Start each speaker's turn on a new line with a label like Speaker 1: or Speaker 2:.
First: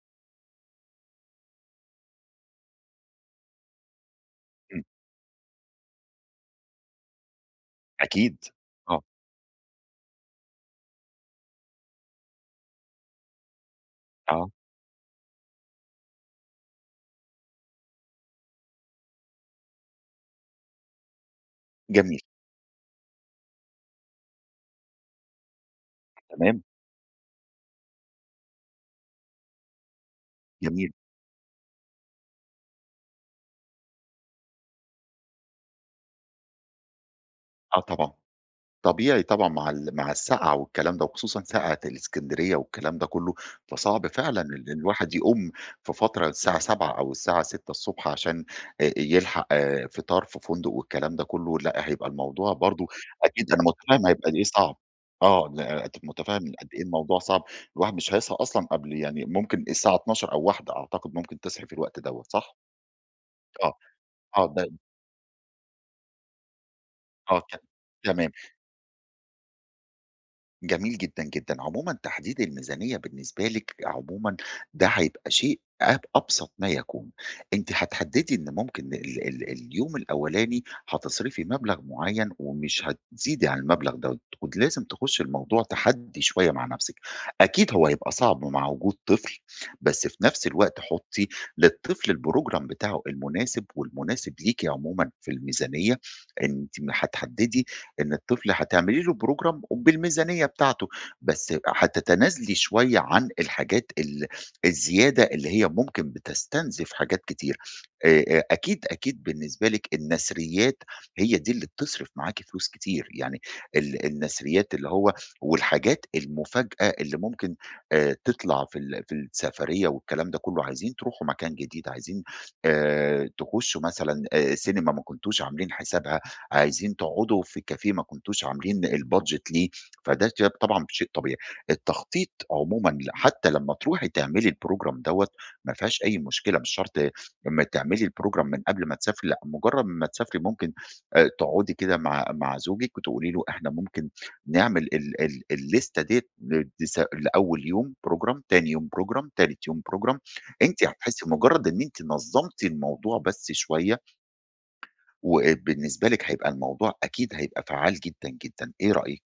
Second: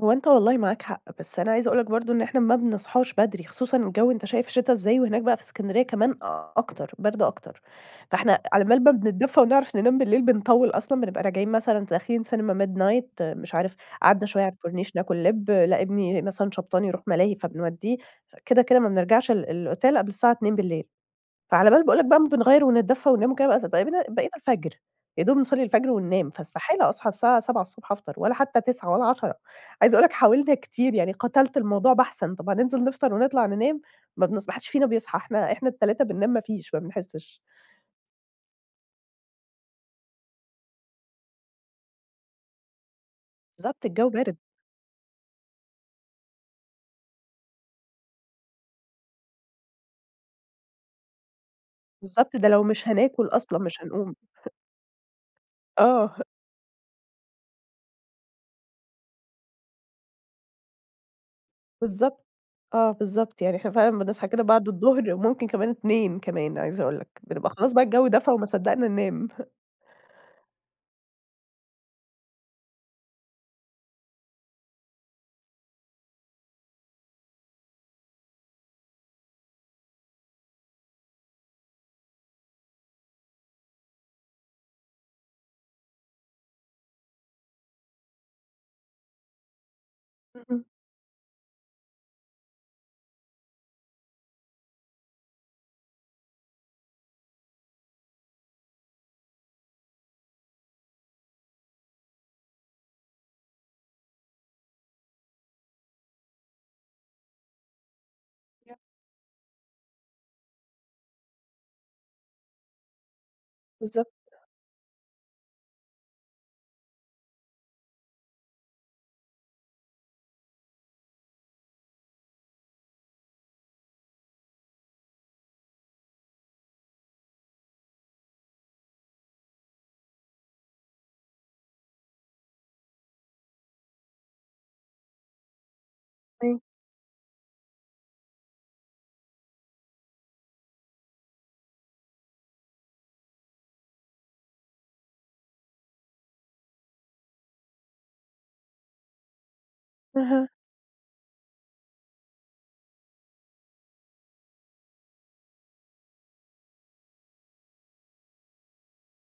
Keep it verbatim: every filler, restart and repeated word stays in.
Speaker 1: هو أنت والله معاك حق، بس أنا عايزة أقول لك برضو إن إحنا ما بنصاحش بدري، خصوصًا الجو أنت شايف شتا
Speaker 2: إمم.
Speaker 1: إزاي وهناك بقى في الإسكندرية كمان أكتر، برد أكتر. فإحنا
Speaker 2: أكيد،
Speaker 1: على بال ما
Speaker 2: آه.
Speaker 1: بنتدفى ونعرف ننام بالليل بنطول أصلًا، بنبقى راجعين مثلًا داخلين سينما midnight مش عارف قعدنا شويّة
Speaker 2: آه.
Speaker 1: على الكورنيش ناكل لب، لأ، إبني مثلًا شبطان يروح ملاهي فبنوديه. كده، كده، ما بنرجعش ال الأوتيل، قبل الساعة اتنين بالليل فعلى بال باقول لك
Speaker 2: جميل.
Speaker 1: بقى ما بنغير ونتدفى وننام وكده بتت بقينا بقينا الفجر يا دوب نصلي الفجر وننام،
Speaker 2: تمام.
Speaker 1: فاستحالة أصحى الساعة سبعة الصبح الصبح أفطر ولا حتّى تسعة ولا عشرة. عايزة أقول لك حاولنا
Speaker 2: جميل.
Speaker 1: كتير يعني قتلت الموضوع بحثًا. طب هننزل نفطر ونطلع ننام؟ ما بنص ما حدش فينا بيصحى، إحنا إحنا التلاتة بننام ما فيش، ما بنحسش.
Speaker 2: آه، طبعًا. طبيعي طبعًا مع ال مع السقعة والكلام ده وخصوصًا سقعة الإسكندرية والكلام ده كلّه،
Speaker 1: بالضبط،
Speaker 2: فصعب
Speaker 1: الجو برد.
Speaker 2: فعلًا إن الواحد يقوم في فترة الساعة سبعة أو الساعة ستة الصبح عشان يلحق آآ فطار في فندق والكلام ده كلّه. لأ، هيبقى
Speaker 1: بالضبط، ده
Speaker 2: الموضوع
Speaker 1: لو
Speaker 2: برضو
Speaker 1: مش هناكل
Speaker 2: أكيد
Speaker 1: أصلًا
Speaker 2: أنا
Speaker 1: مش
Speaker 2: متفهم
Speaker 1: هنقوم.
Speaker 2: هيبقى قد إيه صعب. آه
Speaker 1: آه،.
Speaker 2: متفهم قد إيه الموضوع صعب. الواحد مش هيصحى أصلًا قبل يعني ممكن الساعة اتناشر أو واحدة أعتقد، ممكن تصحي في الوقت دوّة،
Speaker 1: بالضبط.
Speaker 2: صح؟
Speaker 1: آه، بالضبط يعني إحنا
Speaker 2: آه،
Speaker 1: فعلًا بنصحى كده
Speaker 2: آه ب
Speaker 1: بعد الضهر، ممكن كمان اتنين كمان عايزة أقول لك،
Speaker 2: آه،
Speaker 1: بنبقى
Speaker 2: ك
Speaker 1: خلاص بقى الجو
Speaker 2: تمام.
Speaker 1: دفا وما صدقنا ننام.
Speaker 2: جميل جدًا، جدًا. عمومًا تحديد الميزانيّة بالنسبة لِك عمومًا ده حيبقى شيء أب أبسط ما يكون. أنتِ حتحددي إن ممكن ال ال اليوم الأولاني حتصرفي مبلغ معيّن ومش هتزيدي عن المبلغ دوّة، ود لازم تخشي الموضوع تحدّي شويّة مع نفسِك. أكيد هو هيبقى صعب مع وجود طفل، بس في نفس
Speaker 1: إمم.
Speaker 2: الوقت حطي للطفل الprogram بتاعه المناسب والمناسب ليكِ عمومًا في الميزانيّة. أنتِ ما حتحددي إن الطفل حتعملي له program وبالميزانيّة بتاعته بس حتتنازلي شويّة عن الحاجات ال الزيادة اللي هي ممكن بتستنزف حاجات كتيرة. آآ أ
Speaker 1: [unintelligible]
Speaker 2: أكيد، أكيد بالنسبة لكِ النثريات هي دي اللي بتصرّف معاكِ فلوس كتير، يعني ال
Speaker 1: بالضبط.
Speaker 2: النثريات اللي هو والحاجات المفاجأة اللي ممكن آآ، تطلع في ال في السفرية والكلام ده كلّه. عايزين تروحوا مكان جديد، عايزين آآ تخشوا مثلًا آآ، سينما ما كنتوش عاملين حسابها، عايزين تقعدوا في كافيه ما كنتوش عاملين الbudget ليه فده [unintelligible] طبعًا شيء طبيعي. التخطيط عمومًا حتّى لمّا تروحي تعملي الprogram دوّة مفيهاش أي مشكلة،
Speaker 1: إمم.
Speaker 2: مش شرط لمّا تعملي الprogram من قبل ما تسافري. لأ مجرّد ما تسافري ممكن آآ تقعدي كده مع مع زوجك وتقولي له، إحنا ممكن نعمل ال ال الليستة ديّة، لدس لأول يوم program، تاني يوم program، تالت يوم program.
Speaker 1: أها.
Speaker 2: أنتِ حتحسي مجرّد إن أنتِ نظمتِ الموضوع بس شوية وبالنسبة لكِ هيبقى الموضوع أكيد هيبقى فعال جدًا جدًا، إيه رأيك؟